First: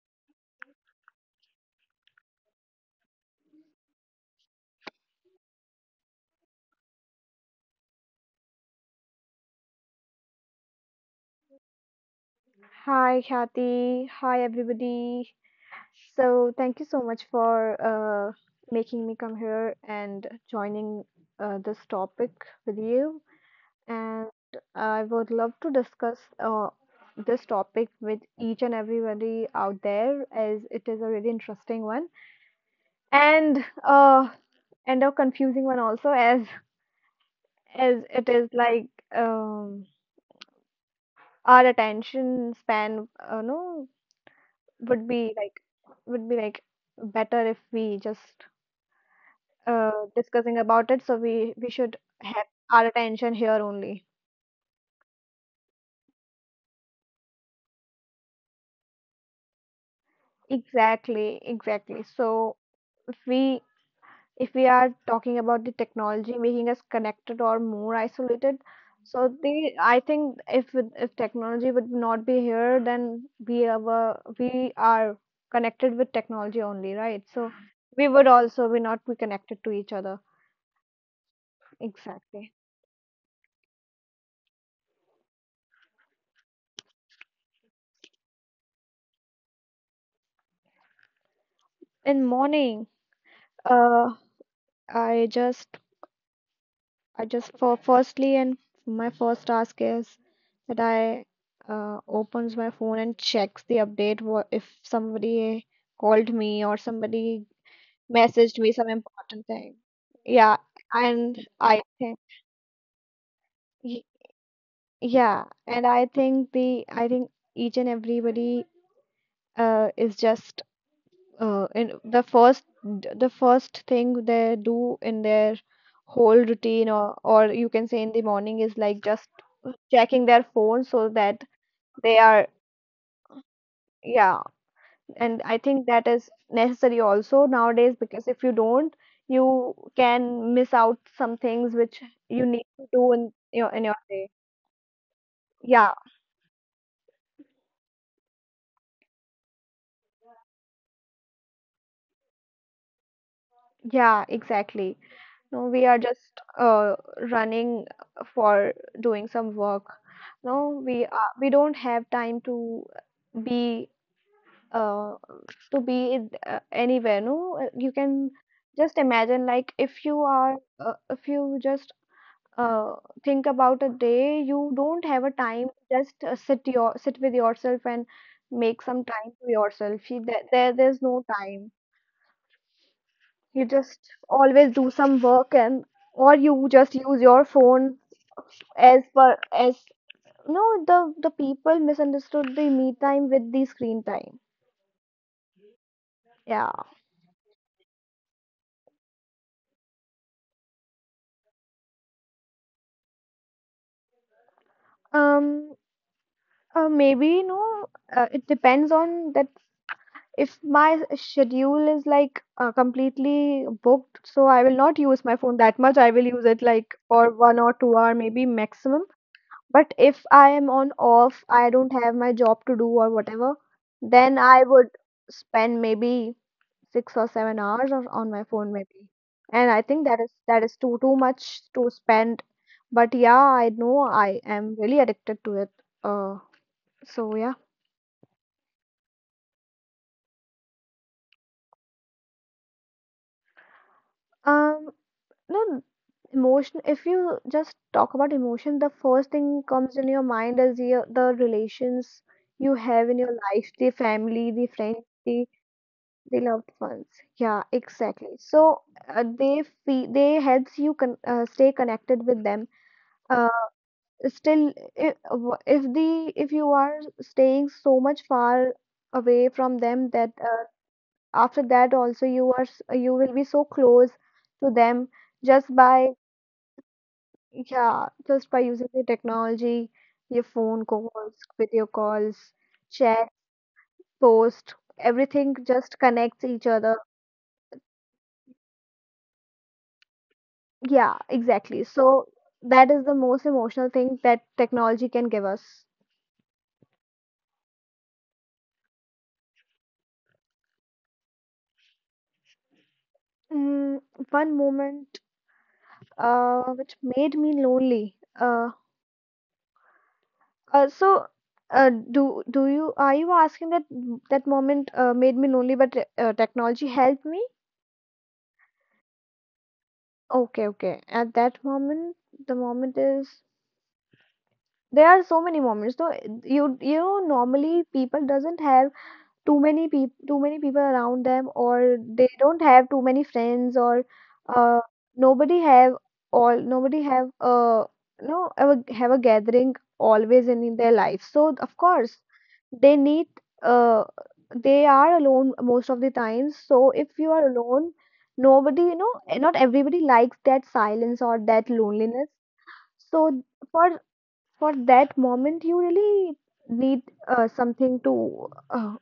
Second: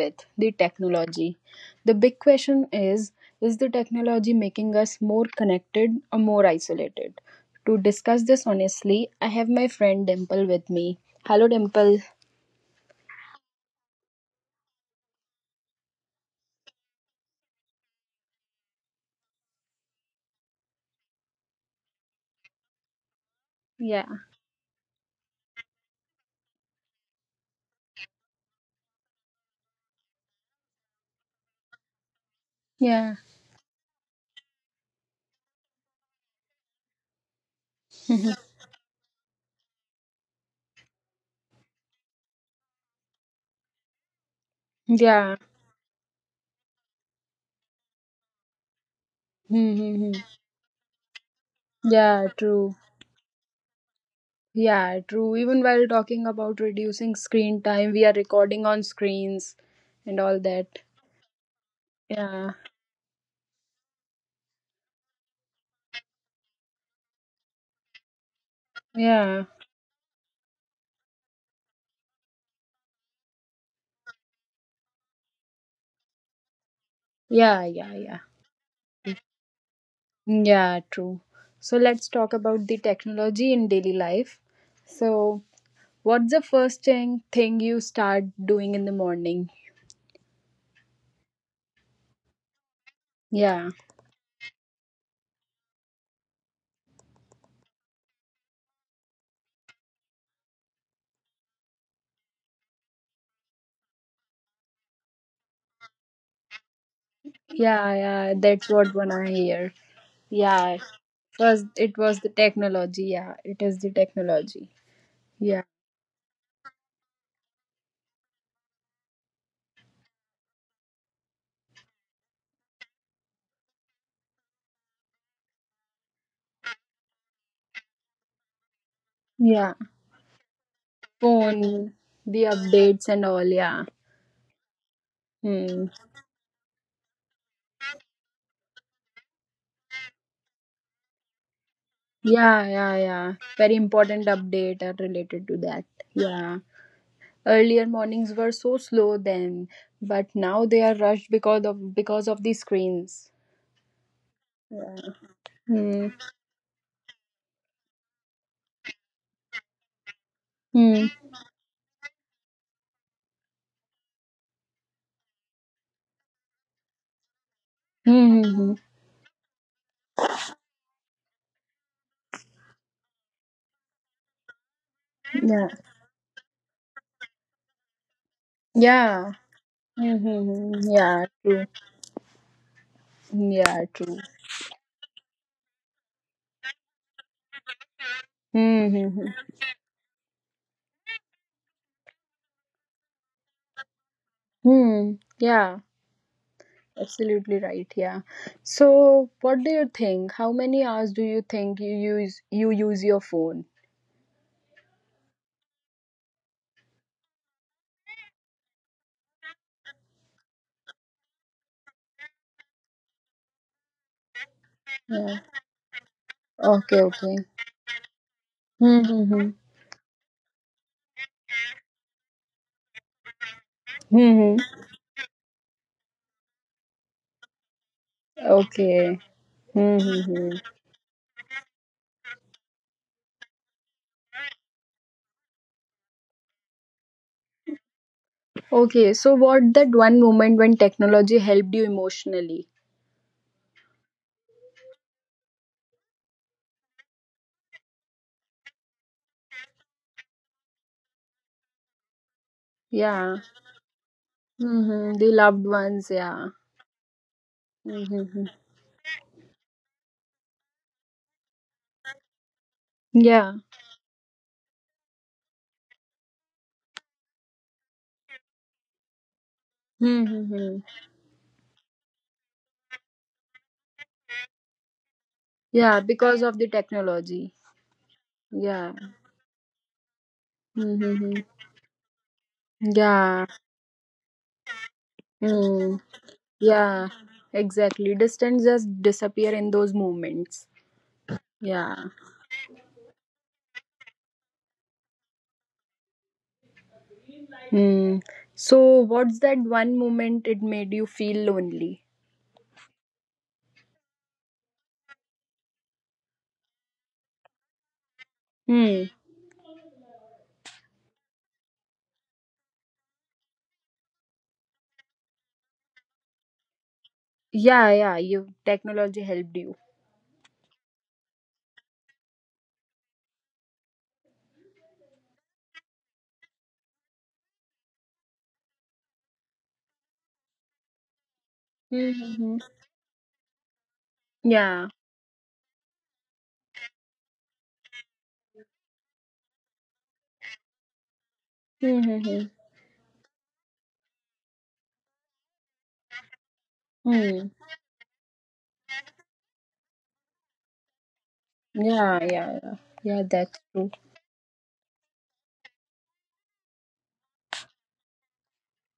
with the technology. The big question is the technology making us more connected or more isolated? To discuss this honestly, I have my friend Dimple with me. Hello, Dimple. Hi, Kathy. Hi, everybody. So, thank you so much for making me come here and joining this topic with you. Yeah, And I would love to discuss uh, this topic with each and everybody out there, as it is a really interesting one yeah, and and a confusing one also, as as it is like um, our attention span, no, would be yeah, like would be better if we just uh, discussing about it. So we should yeah, have true. our attention here only. Yeah, true. Even while talking about reducing screen time, we are recording on screens and all that. Exactly, exactly. So Yeah, if we if we are talking about the technology making us connected or more isolated, so yeah, the I think if technology would not be here, then we are connected with technology only, right? So yeah, yeah, we would yeah. also be not be connected to each other. Yeah, true. So let's talk Exactly. about the technology in daily life. So, what's the first thing you start doing in the morning? In morning, Yeah, uh, I just, I just for firstly and my first task is that I opens my phone and checks the update what if somebody called me or somebody yeah, yeah. messaged me That's some what when I important thing. hear. Yeah, Yeah, and first I it think was the technology. Yeah, it is the y- technology. yeah, Yeah, and I think the I think each and everybody is just and the first thing they do in their whole routine or you can say in the morning is like just yeah. checking their phone so that Phone, they the are. updates and all. Yeah. Yeah, and I think Hmm. that is necessary also nowadays, because if you don't, you can miss out some things which you need Yeah, to yeah, do yeah. Very in your important day. update are related to that. Yeah, Yeah. Earlier mornings were so slow then, but now they are rushed because of the screens. yeah, exactly. Yeah. No, we are Hmm. just running for doing some work. No, We Hmm. are, we don't have time be uh, to be in, anywhere. No, you can Hmm, hmm, hmm. just imagine, like if you are if you just uh, think about a day, you don't have a time Yeah. to just sit with yourself and make some time Yeah. to yourself. Hmm, You, there, hmm, hmm. there's no Yeah, true. time. You Yeah, just true. always do some work, and or you just use your phone Hmm. as Hmm, hmm. per as. No, the people misunderstood the me time with the screen time. Hmm. Yeah. Yeah. Absolutely right. Yeah. So, what do you think? How many hours do you think you use your phone? Um. Maybe no. It depends on that. If my schedule is like completely booked, so I will not use my Yeah. phone that much. I will use it like Okay, for okay. 1 or 2 hour, maybe maximum. Mm-hmm. But if I am on off, I don't have my job to do or whatever, then Hmm. I would spend maybe 6 or 7 hours or on my phone maybe. Okay. And I think Mm-hmm. that is too much to spend. But yeah, I know I am really addicted to it. Uh, so yeah. Okay. So, what that one moment when technology helped you emotionally? Um, no, emotion. If you just talk about emotion, the first thing comes in your mind is your, the relations you have in your Yeah. life, the family, the friends, Mm-hmm. The the. loved ones. They Yeah. loved ones. Yeah, exactly. Mm-hmm. So they helps you con stay connected with them. Uh, Yeah. still, if, if you are staying so much far away from them, that Mm-hmm. after that also you will be so close to them just Yeah. by, Because of the technology. yeah, just by using Yeah. the technology, your phone Mm-hmm. calls, video calls, chat, Yeah. post, everything just Mm. connects each other. Yeah. Exactly. Distance just disappear in those moments. Yeah, exactly. Yeah. So that is the most emotional thing that technology can give us. Mm. So, what's that one moment it made you feel lonely? Mm, one moment which made me lonely. Hmm. uh, so do you, are you asking that that moment made me lonely, but technology helped me? Yeah, yeah, you technology helped you. Okay, okay. At that moment, the moment is there are so many moments. So you know, normally people doesn't have too many people around them, or they Mm-hmm. don't have too many friends, or uh, Yeah. nobody have nobody have no ever have a gathering always in their life, so of course Mm-hmm. they need uh they are alone most of the times. So if you are Mm. alone, nobody, you know, not everybody likes that silence or that Yeah, loneliness. yeah, yeah. Yeah, So that's for true. for that moment you really need something to uh,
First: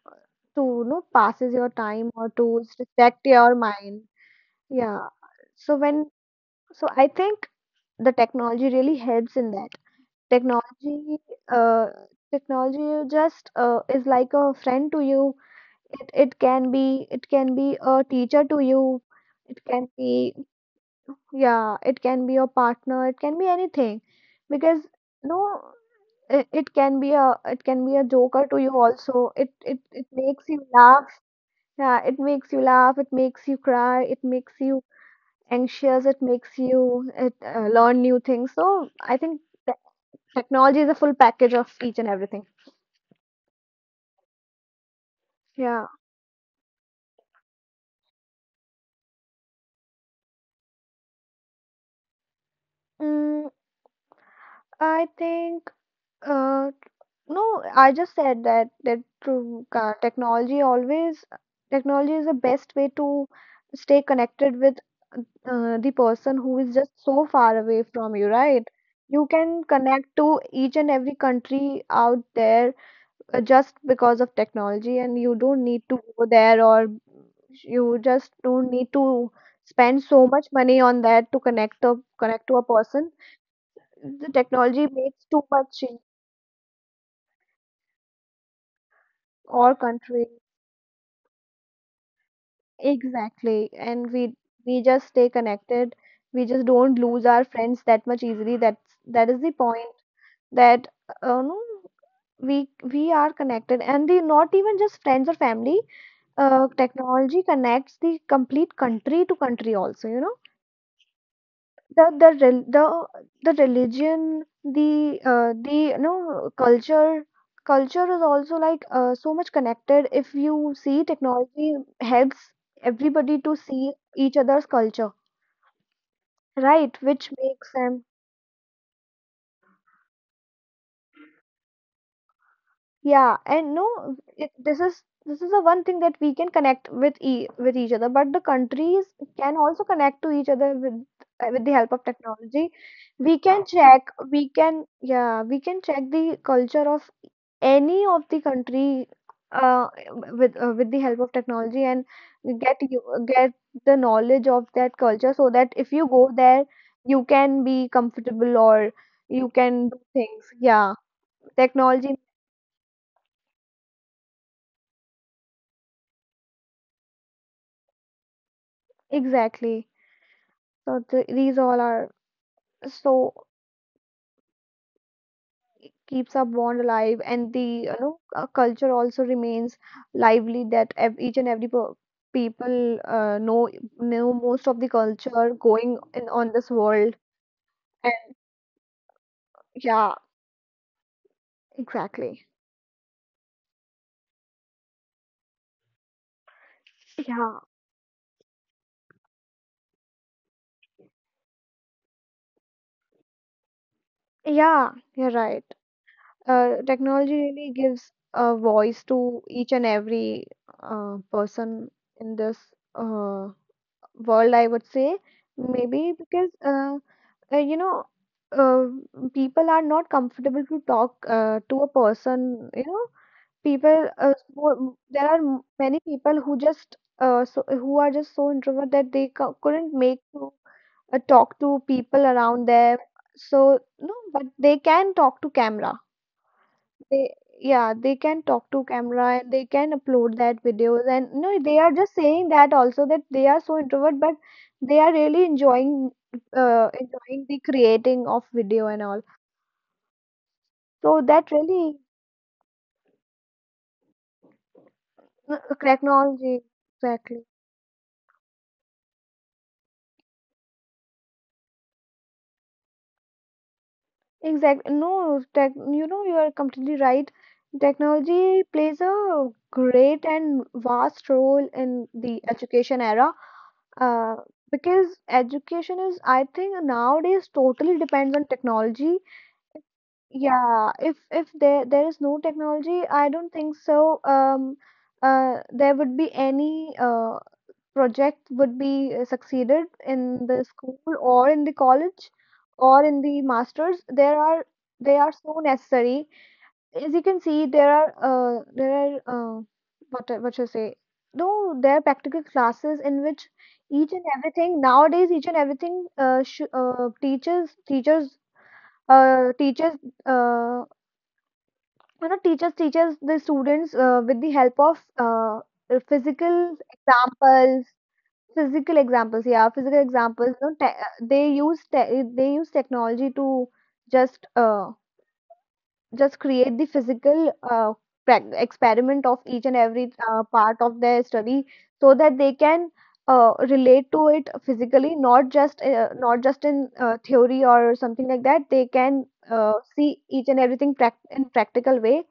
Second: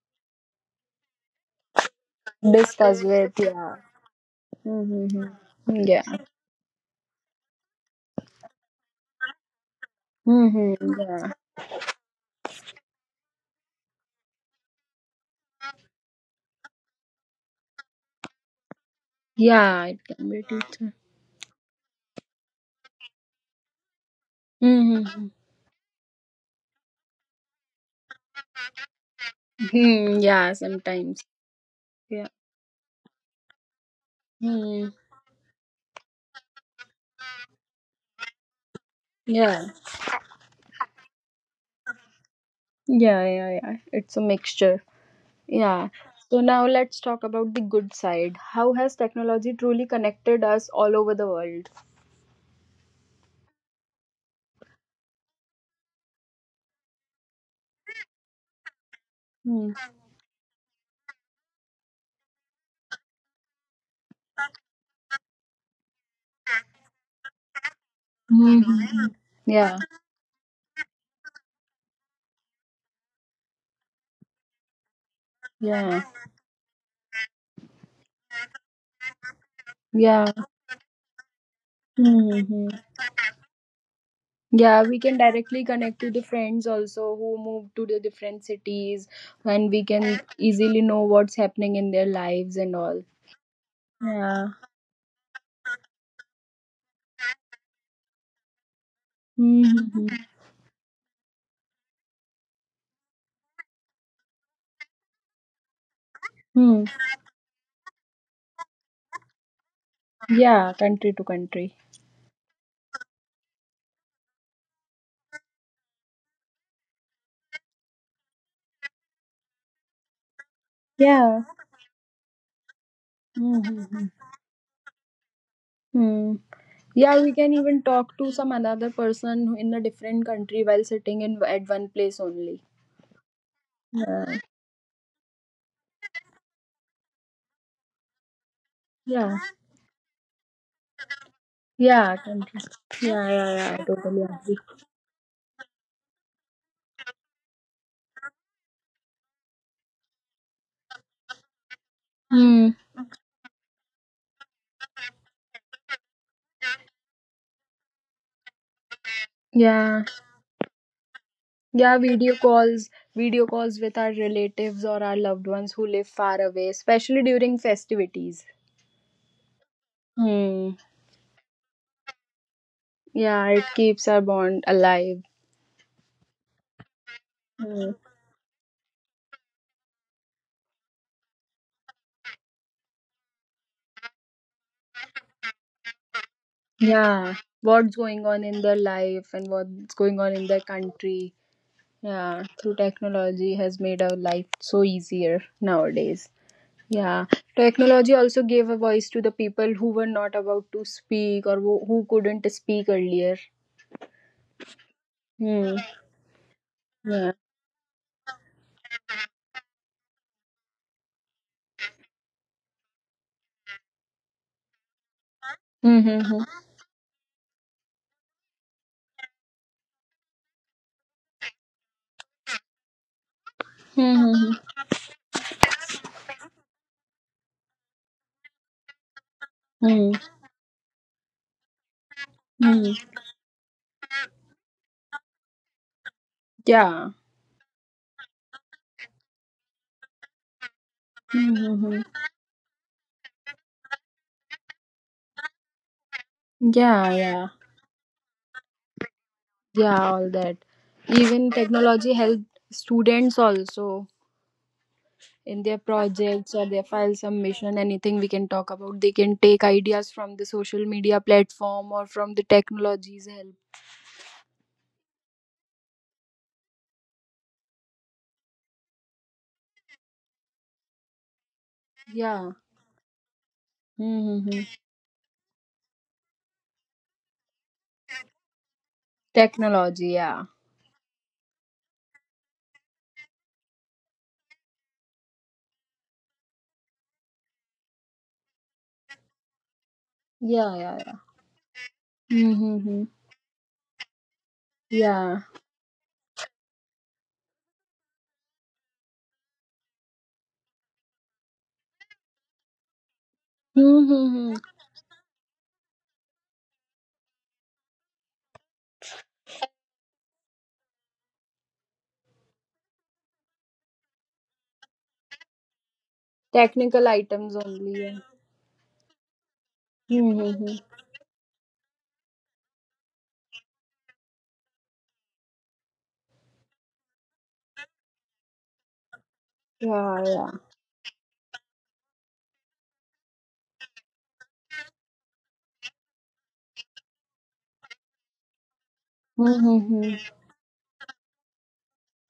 to, you know, passes your time, or to Discuss distract with, your yeah. mind. Yeah, Mm-hmm. so Yeah. when, so I think the technology really helps in that. Mm-hmm. technology Yeah. uh, Technology just is like a friend to you. It can be, it can be a teacher to you, it Yeah, can it be, can be teacher. yeah, it can be your partner, it can be anything. Because Mm-hmm. no, it can be a, it can be a joker to you also. It, it Hmm. makes Yeah, you laugh. sometimes. Yeah, it Yeah. makes you laugh, it makes you cry, it makes you Hmm. anxious, it makes you learn new things. So I think Yeah. te technology is a full package of each and everything. Yeah, yeah, yeah. It's a mixture. Yeah. Yeah. So now let's talk about the good side. How has technology truly connected us all over the world? Mm, I think uh, No, I just said that that to Mm-hmm. Technology is the best way to stay connected with the person who is just so far away from you, right? Mhm. You can Yeah, connect to each and every country out there just because of technology, and you don't need yeah, to go there, or you just don't need to spend yeah. so much money on that to connect to a Hmm. person. The Yeah, technology we can makes too directly much connect in to the friends also who move to the different cities, and our we can country. easily know what's happening in their lives and all. Exactly. And Yeah. we just stay connected. We just don't lose our friends that much easily. That's that is the point Mm-hmm. that no, we are connected, and the not even just friends or family. Hmm. Technology connects the complete country to country also, you know, Yeah, country to country. the the religion, the the, you know, culture is also like so much connected. If you see, Yeah. technology helps everybody to see Mm-hmm. each other's culture, Hmm. right, Yeah, we which can makes even them. talk to some another person in a different country while sitting in at one place only. Yeah, and no, Yeah. This is the one thing that we can connect with e with each other. But the countries Yeah. can also connect to each other with the help of Yeah, country. technology. Yeah, We yeah, can yeah. I check, totally we agree. can, yeah, we can check the culture of any of the country uh, with the help of technology and Hmm. Get the knowledge of that culture, so that if you go there, you can be comfortable, or you can do Yeah. things. Yeah, Yeah, technology, video calls with our relatives or our loved ones who live far away, especially during festivities. exactly. Hmm. So these all are so Yeah, it keeps our bond alive. it keeps our bond alive, and the, Hmm. you know, culture also remains lively. That each and every per people know most of the culture going in on this world. Yeah. What's going And on in their life and what's yeah, going on in their country. Yeah, exactly. through technology has made our life so easier nowadays. Yeah, Yeah, technology also gave a voice to the people who were not about to speak or who couldn't speak earlier. yeah, you're right. Hmm. Yeah. Technology really gives a voice to each and every person in this uh, world. I would say maybe, Mm-hmm. because. You know, uh, people are not comfortable to talk to a person. You know, people. Mm-hmm. There are many people who just who are just so introvert that they couldn't make to talk to people around them. Mm-hmm. So no, but they can talk to camera. Yeah. They, yeah, they can talk to camera and they can upload that videos, and no, they are Mm-hmm. just saying that also, that they are so introvert, but they are really enjoying Yeah, enjoying yeah. the creating of video and all. Yeah, all that. So that Even really, technology helped students also uh, in their projects technology or their file exactly, submission, anything we can talk about. They can take ideas from the social media platform or from the technology's help. exactly no tech, you know, you are completely right. Technology plays a great and vast role in the Yeah. education era. Uh, Mm-hmm. because education is, I think, nowadays totally depends on technology. Technology, yeah. Yeah, if there is no technology, I don't think so. There would be any project would be succeeded in the Yeah, yeah, school, yeah. or in the college, or Mm-hmm. in the masters. There are they are Yeah. so necessary. As you can see, there are what what you say? No, there are practical classes in which each and Mm-hmm. everything nowadays, each and everything, sh teachers teachers teachers uh, teachers teaches the students with the help of physical Technical items examples, only. Yeah. Physical examples, Mm-hmm. They use they use technology to just uh, just create the physical experiment of each and every Yeah, yeah. part of their study so that they can relate to it physically, not just not just in theory or something like that. They can Mm-hmm. see each and everything in practical way,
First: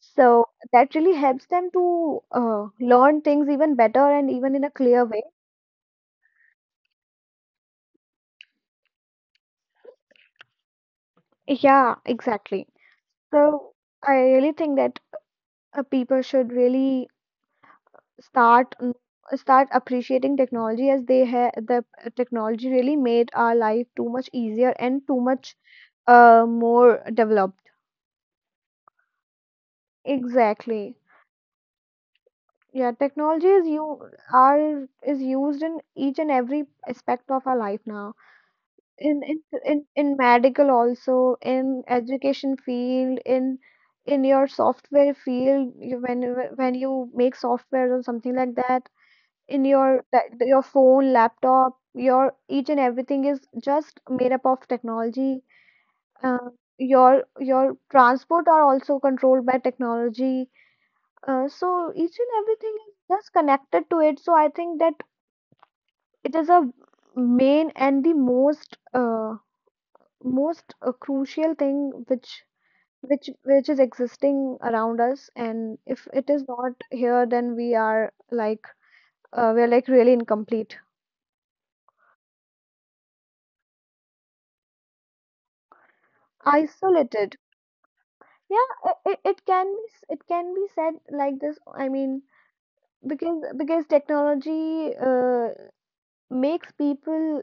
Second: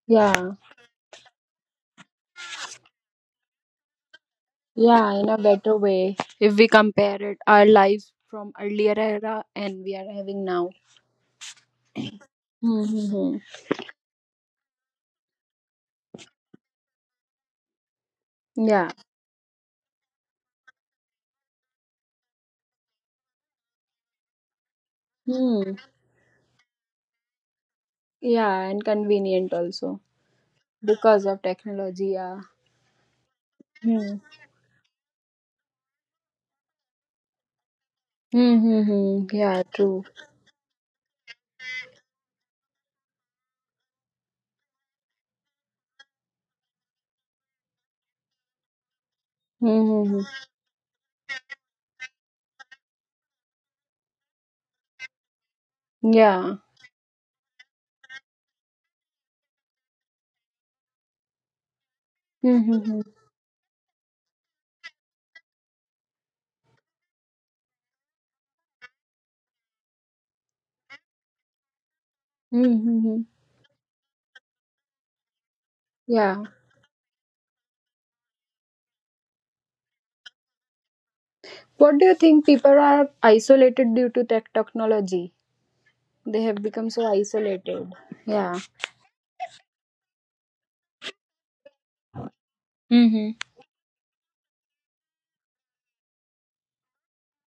so Yeah. that really helps them to learn things even better and even in a clear Yeah, way. in a better way. If we compare it, our lives from earlier era and we are having now. Yeah, exactly. Mm-hmm. So I really think that people should really start Yeah. n- start appreciating technology, as they have the technology really made our life too much easier and too much Mm. More developed. Yeah, and convenient also Exactly. because of technology. Yeah. Yeah, technology is you Mm. are is used in each and every aspect of our life now. in Mm-hmm. in Yeah, in, true. in medical, also in education field, in your software field, when you make software or something like that, in your, Mm-hmm. that your phone, laptop, your each and everything is just made up of technology. Uh, Yeah. your transport are also controlled by technology. So each and everything is Mm-hmm. just connected to it. So I think that it is a main and the most crucial thing which which is existing around us. And if it Yeah. is not here, then we are like really incomplete, What do you think, people are isolated due to technology? They have become so isolated. isolated. Yeah. Yeah, it can be it can be said like this, I mean, Mm-hmm. because technology makes people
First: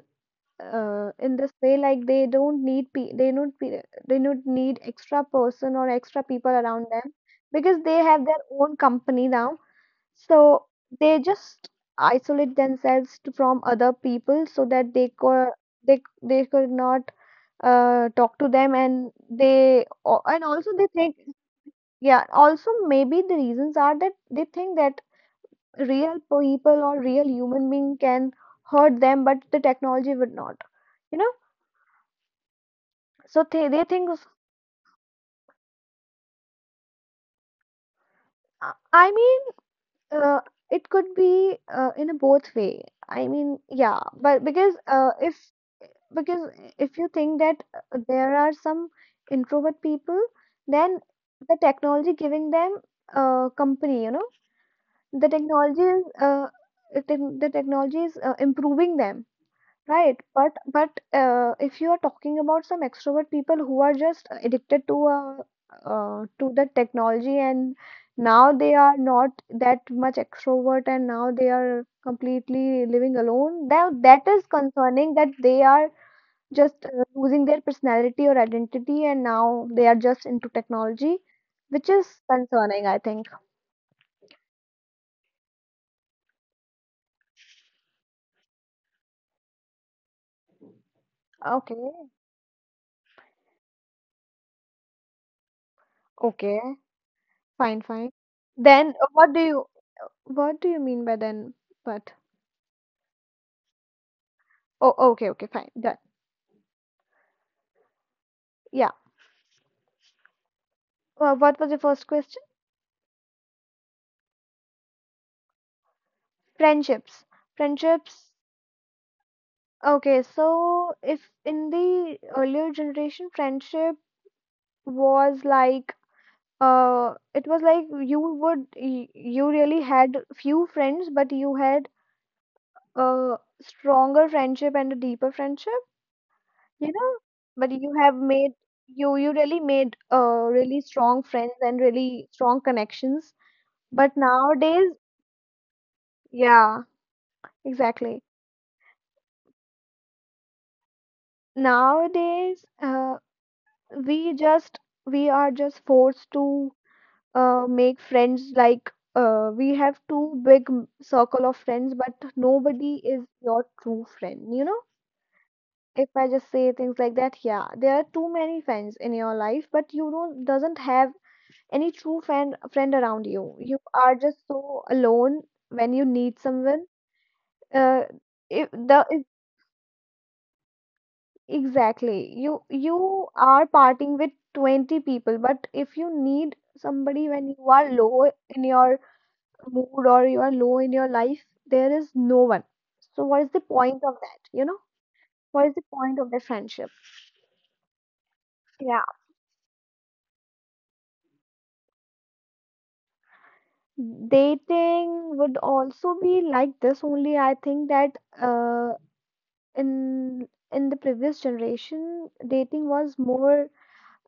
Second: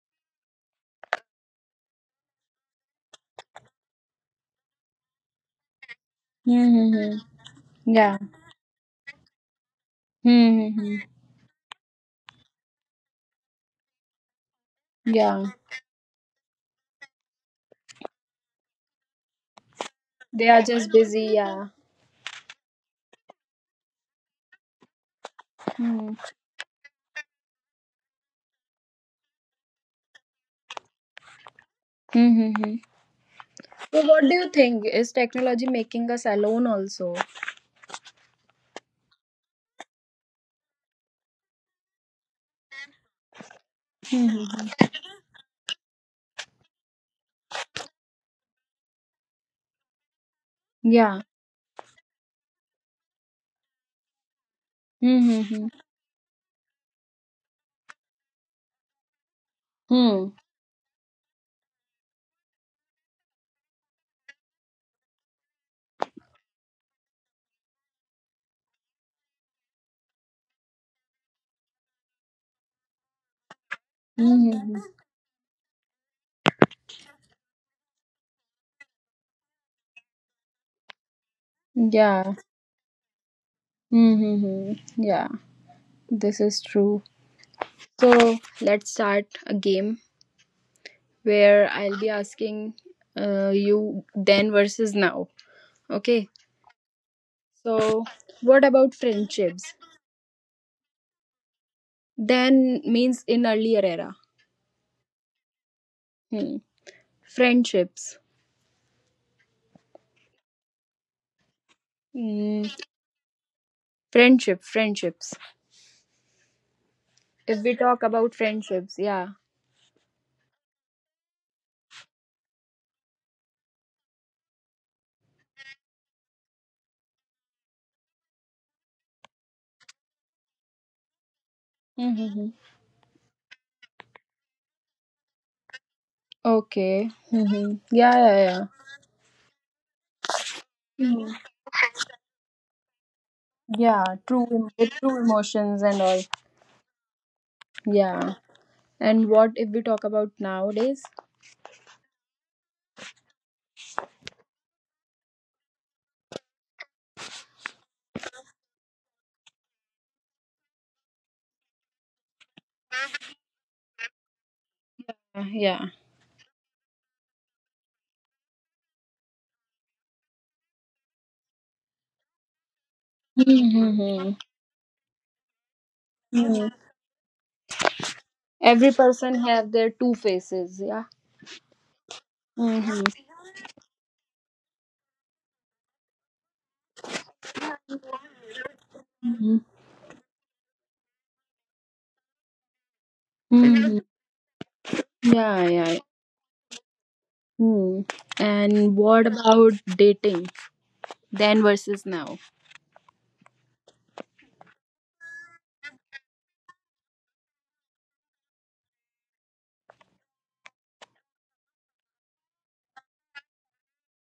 in this way, like they don't need they don't they don't need extra person or extra people around them Mm-hmm. because they Yeah. have their own company now. So Mm-hmm. they just isolate themselves to, from other people, so that they could Yeah. They could not talk to them. And they and They are also they just think, busy. Yeah. yeah, also maybe the reasons are that they think that Hmm. real people or real human being can hurt them, but the technology would not. You know, Mm-hmm. so they So think. what do you think? Is technology making us alone also? I mean, uh, it could be in a both way. I mean, yeah, but because Mm-hmm. Because if you think that there are some introvert people, then Yeah. the technology giving them company. You know, the Mm-hmm. technology is the technology is improving them. Right, Hmm. but if you are talking about some extrovert people who are just addicted to the technology, and now they are not that much extrovert and now they are completely living alone, now that is Mm-hmm. concerning, that they are just losing their personality or identity and now they are just into technology, which is Yeah. concerning, I think. Mm-hmm. Yeah. This is true. So let's start a game, Okay, where I'll be asking you then versus now. Okay. okay, fine, fine. So, what Then about what do you, friendships? what do you mean by then? But Then means in earlier era. Oh, okay, okay, fine, done. Hmm. Friendships. Yeah. What was your first question? Hmm. Friendship, friendships. Friendships. If we talk Friendships. about friendships, yeah. Okay, so if in the earlier generation, friendship was like, it was like you would, you really had few friends, but you had Mm-hmm. a stronger friendship and a deeper friendship, you Okay. know? But Mm-hmm. you have Yeah, yeah, made, yeah. You really made, really strong Mhm. friends and really strong connections. Yeah, But true, nowadays, with true emotions and all. yeah, exactly. Yeah. And what if we talk about nowadays? Nowadays, we just, we are just forced to make friends, like we have two big circle of friends, but nobody is your true friend, you know. Yeah. If I just say things like that, yeah, there are too many friends in your life, but you don't, doesn't have any true friend around you. You are Mm-hmm. just so alone when you need Mm-hmm. someone. uh, if Every the person have their two faces. Yeah. Exactly. You Mm-hmm. you are parting with 20 people, but if you need somebody when you are low in your Mhm. mood or you are low in your life, there is no one. So what is the Mhm. point of that, you know? What Yeah, is the yeah. point of the friendship? Mm. And Yeah. what about dating then versus now? Dating would also be like this only. I think that in the previous generation, dating was more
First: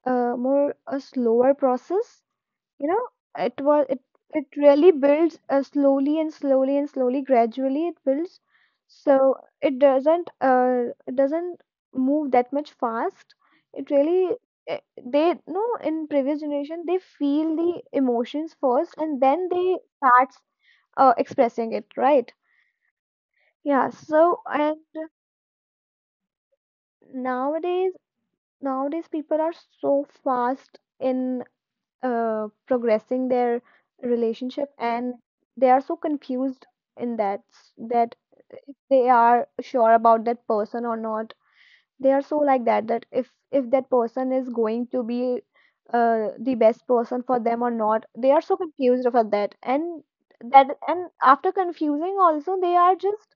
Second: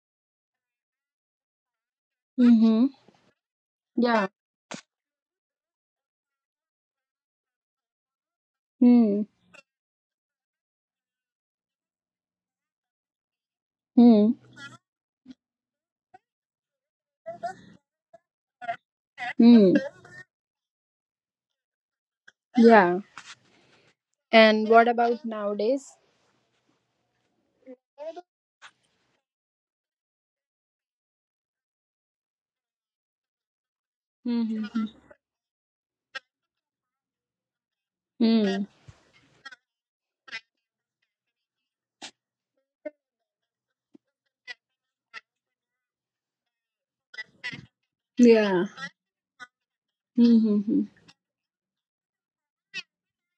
more a slower process, Mm-hmm. you know. It Yeah. it really builds slowly and slowly and slowly, gradually it builds. Mm. So it doesn't uh it doesn't move that much fast. It Mm. really eh, they no in previous generation, they feel the emotions first and then Mm. they start expressing it, right? Yeah. Yeah, so And and what about nowadays? nowadays, nowadays people are so fast in progressing their relationship, Mm-hmm. and they are so confused in that Mm. they are sure about that person or not. They are so like that, that if that person is going to be the best person for them or not. They are so Yeah. confused about that, and that, Mm-hmm. and after confusing also,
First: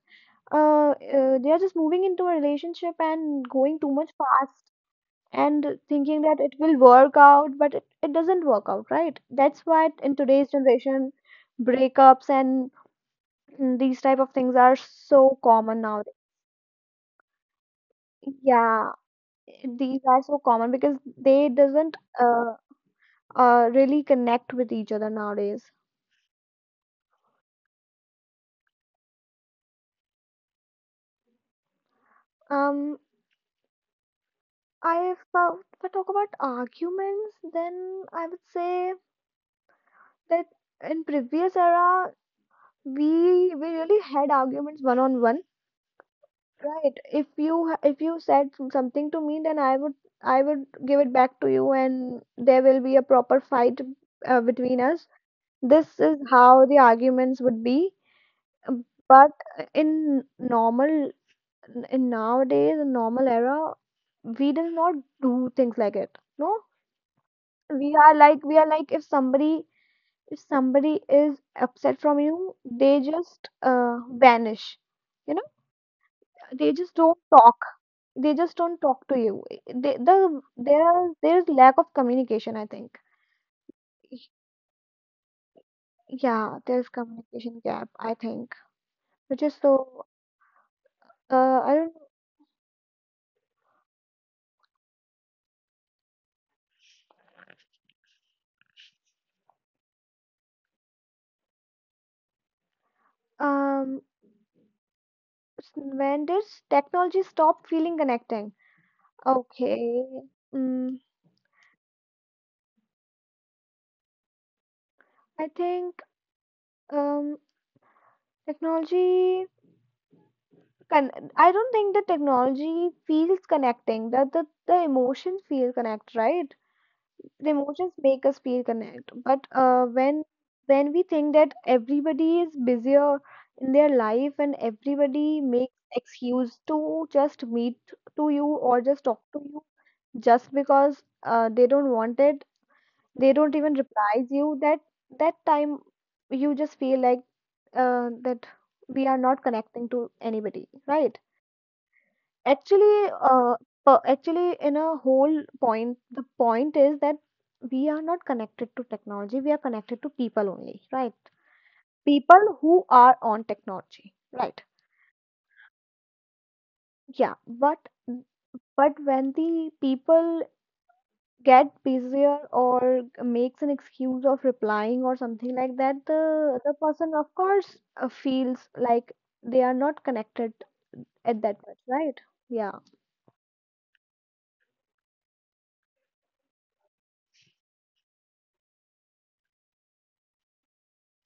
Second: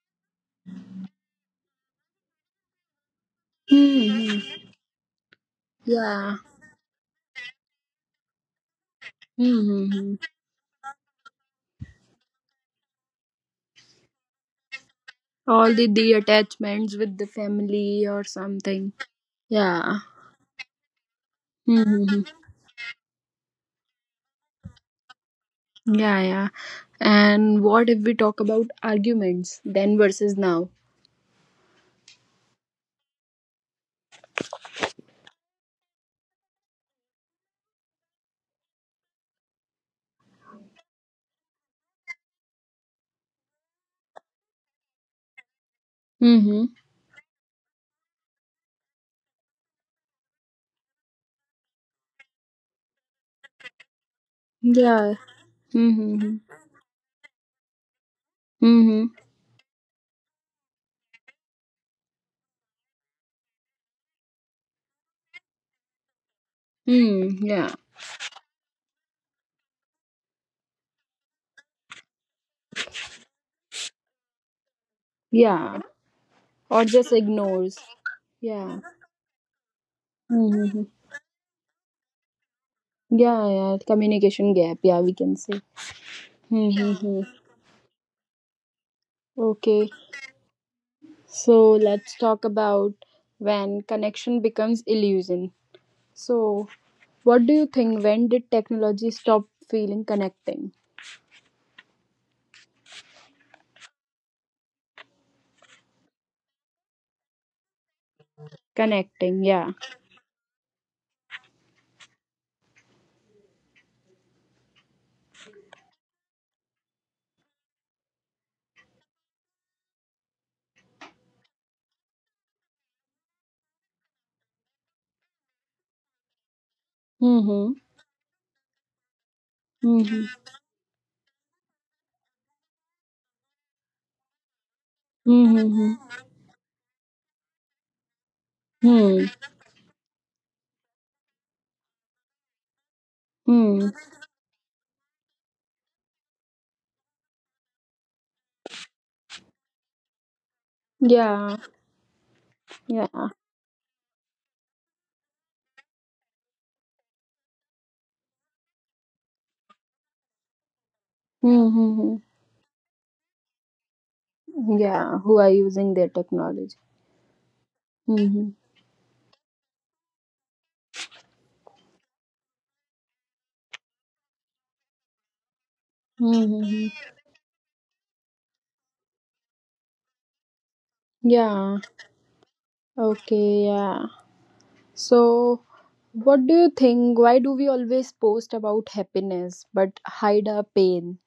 uh, they are just moving into a relationship and going too much Mm-hmm. fast and thinking Yeah. that it will work out, but it doesn't work out, right? That's why in Mm-hmm. today's generation, breakups and mm, these type of things are so All common now. the attachments with the family or Yeah, something. these Yeah. are so common because they doesn't Hmm. Really connect with each other nowadays. Yeah, yeah. And what if we talk about arguments then versus now? Um, I if I if I talk about arguments, then I would say that in previous era, we really had arguments one on one. Mm-hmm. Right. If you said something to me, then I would give it back to you, and there will be a proper fight between us. Yeah. This is Mm-hmm. how the arguments would be. uh, Mm-hmm. But in normal, in nowadays, in normal era, we do not do things like it. No, Mm, yeah. We are like, if somebody, if somebody is upset from you, they just vanish. You know, Yeah. they Or just just don't talk ignores. they just Yeah. don't talk to you. They, the Mm-hmm. there there's lack of communication, I think. Yeah, yeah. Y- Communication gap, yeah, we can say. Yeah, there's Mm-hmm. communication gap, I think, which is Okay. so So I don't let's talk about when connection becomes illusion. So, what do you think? When did technology stop feeling connecting? um s- when does technology stop feeling connecting? Connecting. Yeah. Okay, mm, I think um technology can, I don't think the technology feels connecting. That the emotions feel connect, right? The Mm-hmm. emotions make us feel connect, but Mm-hmm. when we think that everybody is busier in their life and everybody makes Mm-hmm. excuse to just meet to you or just talk Mm-hmm. to you, just because they don't want it, they don't even Hmm. Hmm. reply you. That that time, you just feel like that we are not connecting to anybody, right? Yeah. Actually, Yeah. Actually, in a whole point, the point is that we are not connected to technology. We are connected to people only, right? Mm-hmm. People who are on technology, right? Yeah. Who are using their technology? Yeah, but Mm-hmm. When the people get busier or makes an excuse of replying or something like that, the Mm-hmm. person of course feels like they are not connected at that much, Yeah. right? Yeah, Okay. Yeah. So, what do you think? Why do we always post about happiness but hide our pain?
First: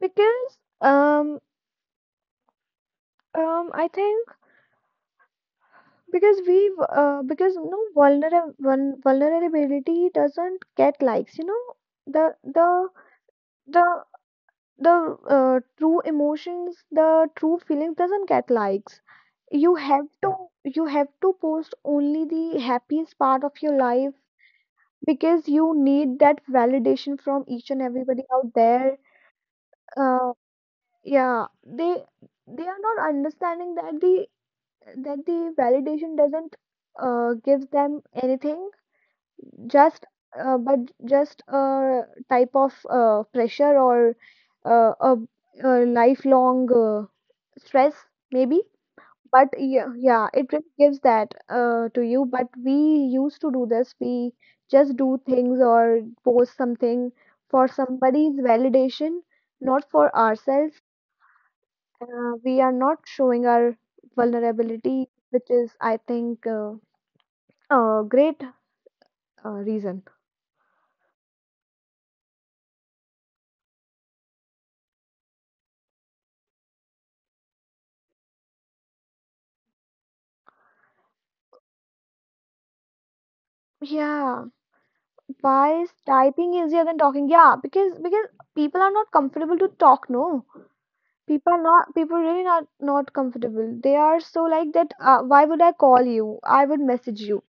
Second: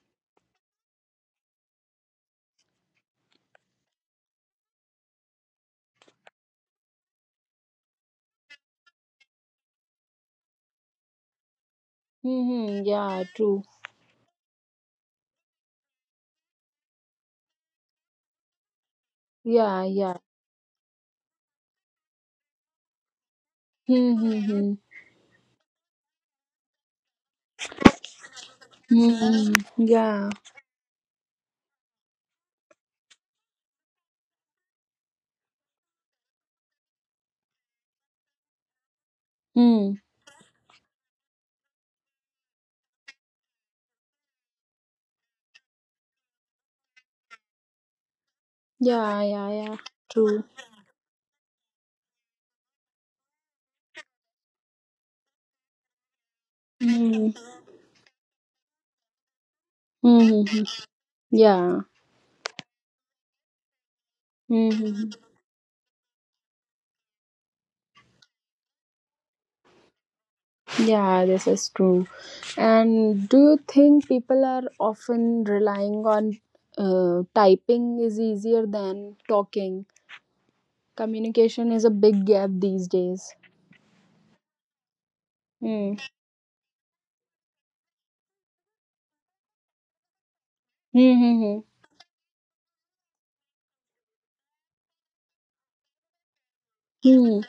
because I think. Because because you know, vulnerability doesn't get likes. You know, the Mm-hmm. the Yeah, true. the the true emotions, the true feelings doesn't get likes. You Yeah. have Yeah. to you have to post only the happiest part of your life, Mm-hmm. Mm-hmm. because you need that validation from each and everybody out there. Mm-hmm. Yeah. Uh, yeah, they are not understanding that the validation doesn't gives them anything. Mm. Just, but just a type of pressure or uh, a, a lifelong stress, maybe. Yeah. But Yeah. Yeah, yeah, yeah, true. it really gives that to you. But we used to do this. We just do things or post something Mm-hmm. for somebody's validation, not for Mm-hmm. ourselves. Yeah. We are not showing our vulnerability, Mm-hmm. which is, I think, a great reason. Yeah, this is true. And do you think people are often relying on typing is easier than talking? Communication is a big gap these days. Yeah. Why is Hmm. typing easier than talking? Yeah, because people are not comfortable to talk, no. Hmm. Hmm, hmm. People really not comfortable. They are so like that, why would I call you? I would message you, Hmm.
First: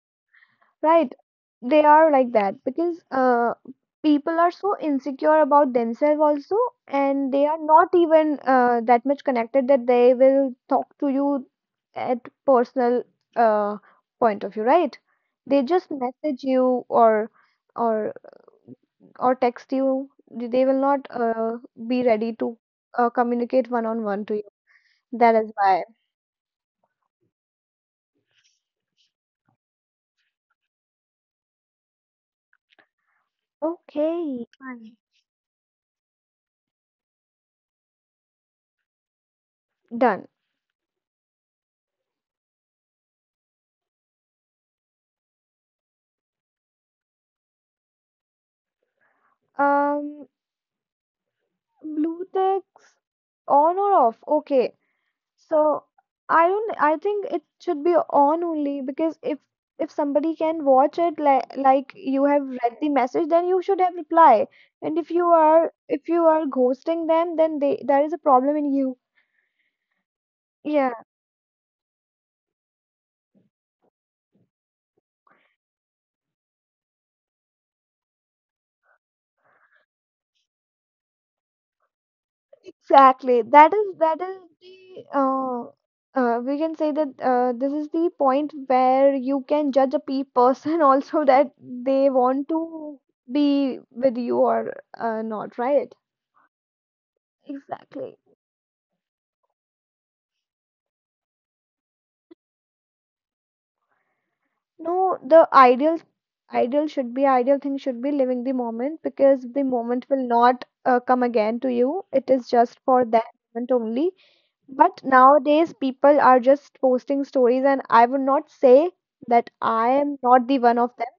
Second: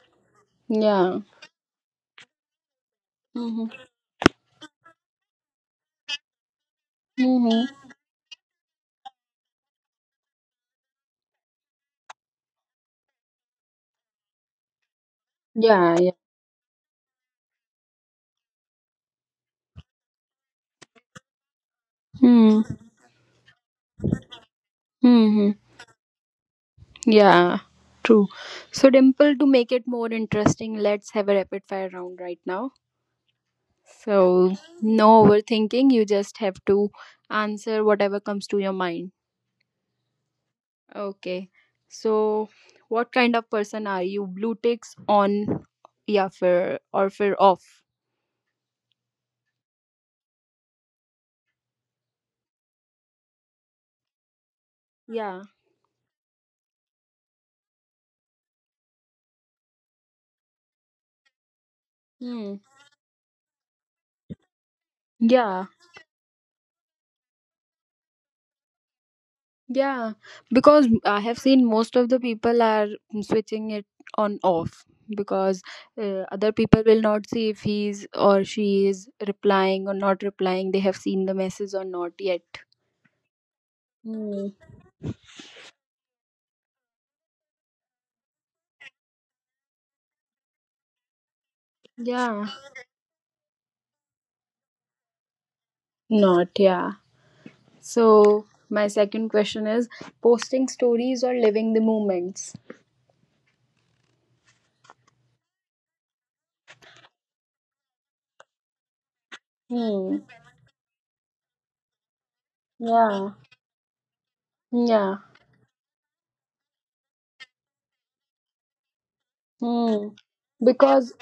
right? Yeah. They are like that because Hmm. Hmm, people are so insecure about themselves also, and they hmm, are hmm. not even that much connected that they will talk to you at personal uh point of view, right? They just Yeah. Yeah. message you, or or or text you. They will not be ready to Hmm. Communicate one on one to you. Hmm, That is hmm. why. Yeah. True. So, Dimple, to make it more interesting, let's have a rapid fire round right now. Okay, So, fine, no overthinking. You just have to answer whatever comes to your mind. done. Okay. So, what kind of person are you? Blue ticks on, yeah, for or for off? Um, blue text on or off? Okay. Yeah. So I don't I think it should be on only, because if somebody can watch it, like you have Hmm. read the message, then you should have reply. And if you Yeah. are, if you are ghosting them, then they, there is a problem in you. Yeah. Because Yeah. I have seen most of the people are switching it on off, because other people will not see if he's or she is replying or not replying. They have seen the message or not yet. Exactly. That is, that is Hmm. the we can say that this is the point where you can judge a pe person also, that they Yeah. want to be with you or not, right? Not, yeah. Exactly. So, my second question is posting stories or living the moments? No, the ideal, ideal should be ideal thing should be living the moment, because the moment Hmm. will not come again to you. It is just for that Yeah. moment only. But Yeah. nowadays, people are just posting stories, and I would not say that I Hmm. am not the one of them, Because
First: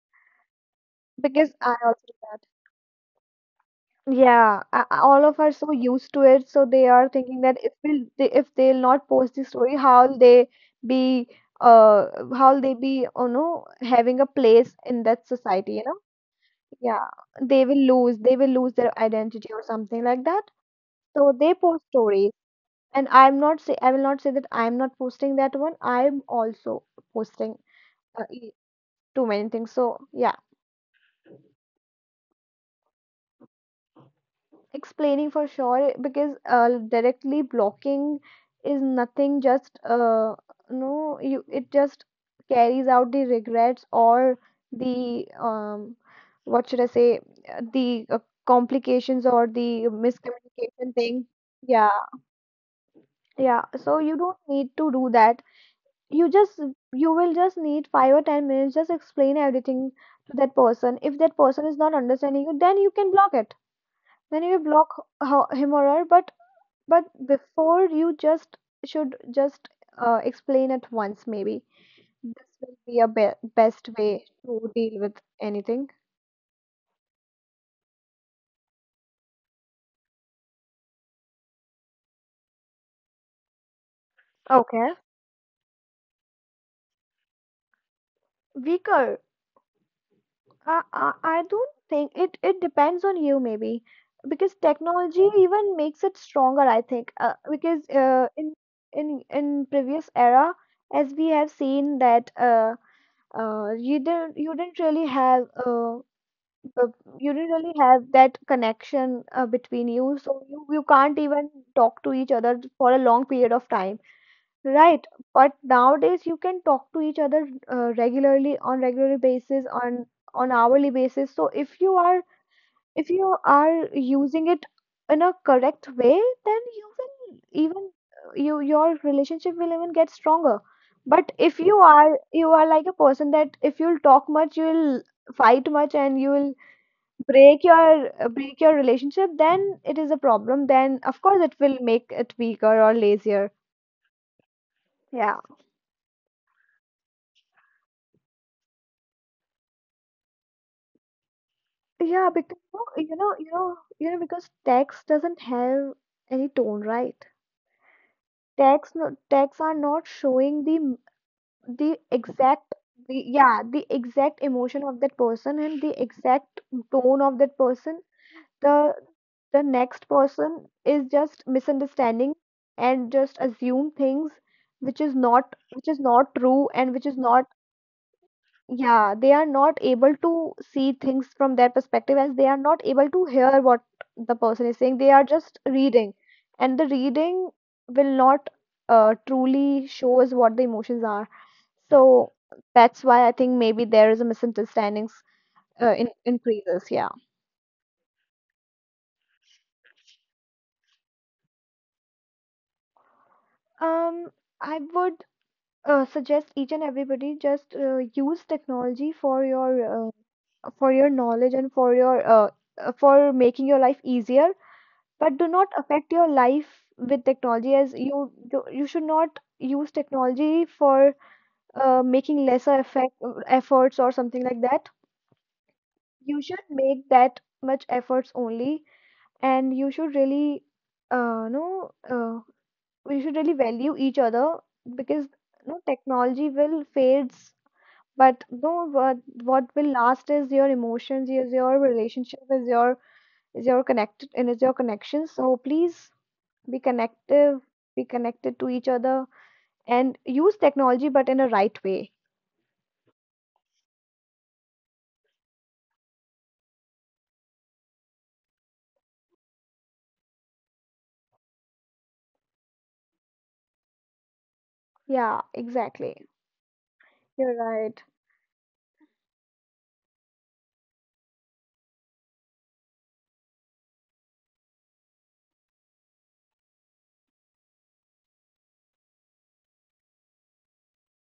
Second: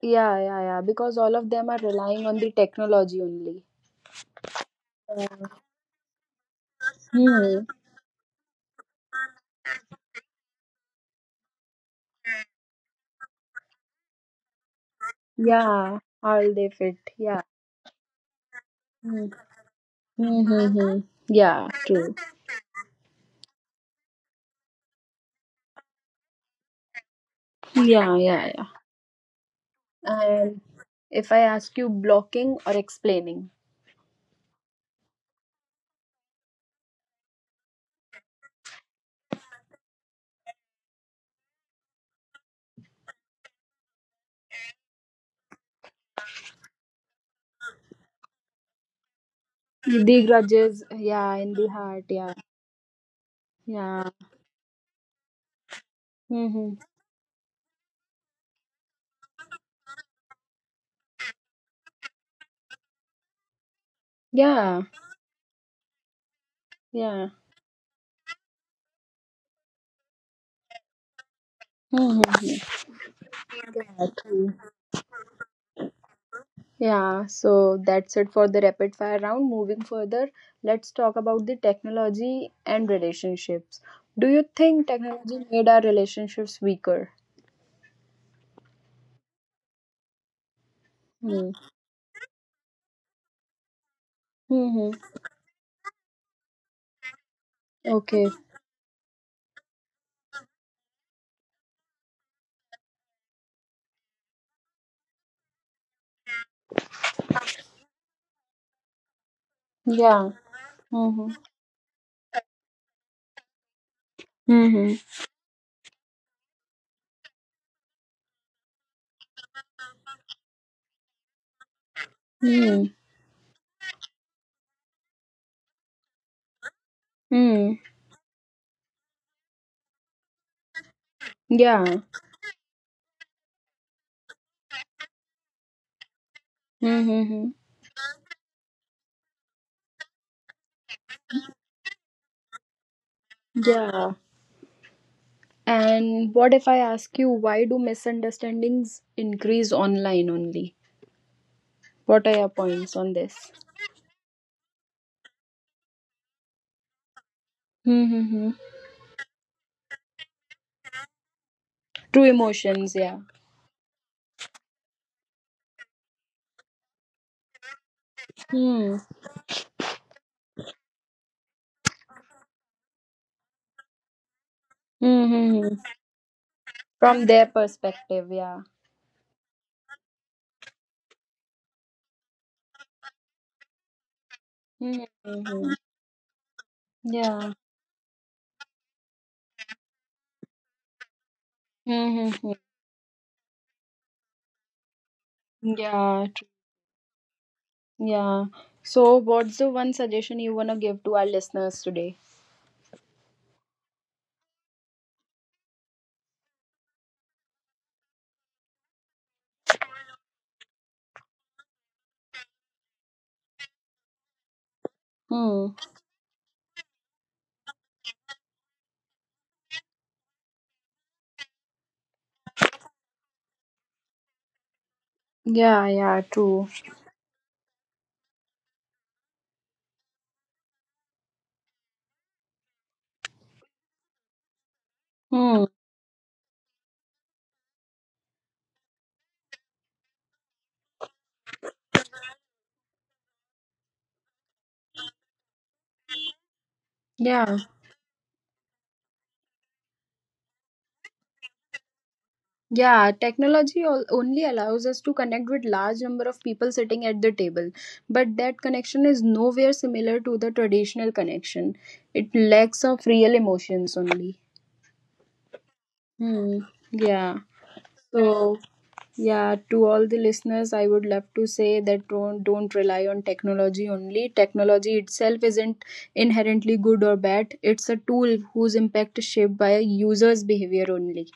yeah, yeah, yeah. Because all because of them I are also do relying on that. the technology only. Yeah, all of us are Yeah. so used to it, so they are thinking that Hmm. if will they, if they'll not post the story, how'll they be uh you know, having a place in that society, you know? Yeah. All they fit. Yeah, Yeah. They will lose their Hmm. identity or something like that. Mm-hmm. So they Yeah, post true. stories. And I will not say that I'm not posting that one. I'm also posting Yeah. Yeah. uh, e- Yeah. too many things, so yeah, And if I ask you blocking or explaining, explaining for sure, because directly blocking is nothing, just no, you, it just carries out the regrets or the what should I say, the complications or the the grudges. miscommunication thing. Yeah. In the Yeah. heart. Yeah. Yeah, so Yeah. you don't need to do that. You just Mm-hmm. you will just need 5 or 10 minutes, just explain everything to that person. If that person is not understanding you, then you can block it. Then you Yeah. block him or her, but Yeah. before you just should just explain it once. Maybe Mm-hmm. this will be a best Yeah, way true. to deal with anything. Yeah, so that's it for the rapid fire round. Moving further, let's talk about the technology and relationships. Do you think Okay. technology made our relationships weaker? Weaker? I Hmm. don't think it, depends on you maybe, because Mm-hmm. technology even makes it stronger, I think. Because Okay. in previous era, as we have seen that you didn't, really have, the- you didn't really have that connection between you, Yeah. so you can't Mm-hmm. even talk to each other for a long period of time. Mm-hmm. Right, but nowadays you can talk to each other regularly, on regular basis, on hourly basis. So Mm-hmm. if you are using it in a correct way, then Mm. Your relationship will even get stronger. But if you Yeah. are you are like a person, that if you'll talk much, you'll fight much, and you will Mm-hmm. break your relationship, then it is a problem. Then of course it will make it weaker or lazier. Yeah. Yeah. And what if I ask you, why do misunderstandings increase online only? What Yeah, are your because points on this? Because text doesn't have any tone, right? Mm-hmm. Text, no, texts are not showing the True exact, emotions, the, yeah. yeah, the exact emotion of that person and the exact tone of that person. The Hmm. the next person is just misunderstanding and just assume things which is not, Mm-hmm. True, and which is From not, their perspective, yeah. yeah, they are not able to see things from their perspective, as they are not able to hear what the person is saying. They are just Mm-hmm. reading, and the reading Yeah. will not truly shows what the emotions are. So Mm-hmm. that's why I think maybe there is a misunderstandings, in Yeah. Increases. Yeah. Yeah. So, what's the one suggestion you wanna give to our listeners today? um I would suggest each and everybody just use technology for your, knowledge, and for your, for making your life easier, but do Hmm. not affect your life with technology. As you do, you should not use technology for making lesser efforts or something like that. Yeah. Yeah, You should true. make that much efforts only, and you should really, no you should really value each other, because Hmm. no, technology will fades, but no, what will last is your emotions, is your relationship, is your, is your connected and is your connection, so please be Yeah. connective, be connected to each other, and use technology, but in a right way. Yeah. Technology only allows us to connect with large number of people sitting at the table, but that connection is nowhere similar to the traditional connection. It lacks of real emotions only. Yeah, exactly. Hmm. Yeah. You're right. So, yeah, to all the listeners, I would love to say that don't rely on technology only. Technology itself isn't inherently good or bad, it's a tool whose impact is shaped by a user's behavior only.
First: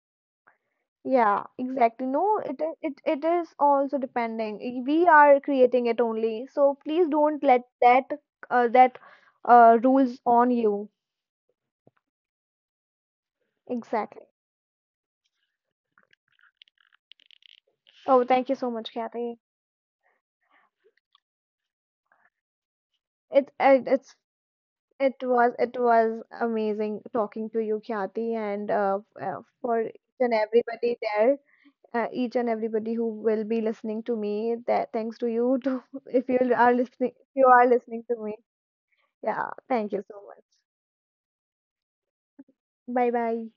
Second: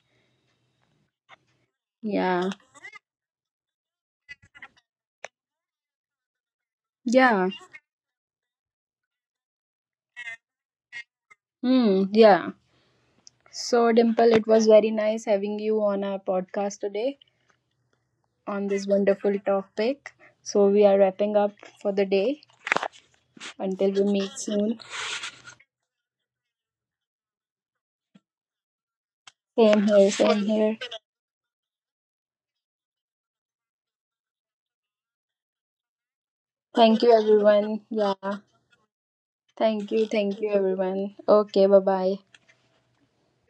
Yeah, exactly. No, Yeah, its it is also depending. We are creating it only, so please don't yeah, let that, rules on you. Hmm, yeah. So, Exactly. Dimple, it was very nice having you on our podcast today Oh, thank you on so this much, Kathy. wonderful topic. So, we are wrapping up for the day It, it until we it's meet soon. it was amazing talking to you, Kathy, and for Same each here, and same here. everybody there, each and everybody who will be listening to me. That, thanks to you too, if you are Thank listening, you, everyone. Yeah. to me. Yeah, thank Thank you you. so Thank much. you, everyone. Okay. Bye bye. Bye bye.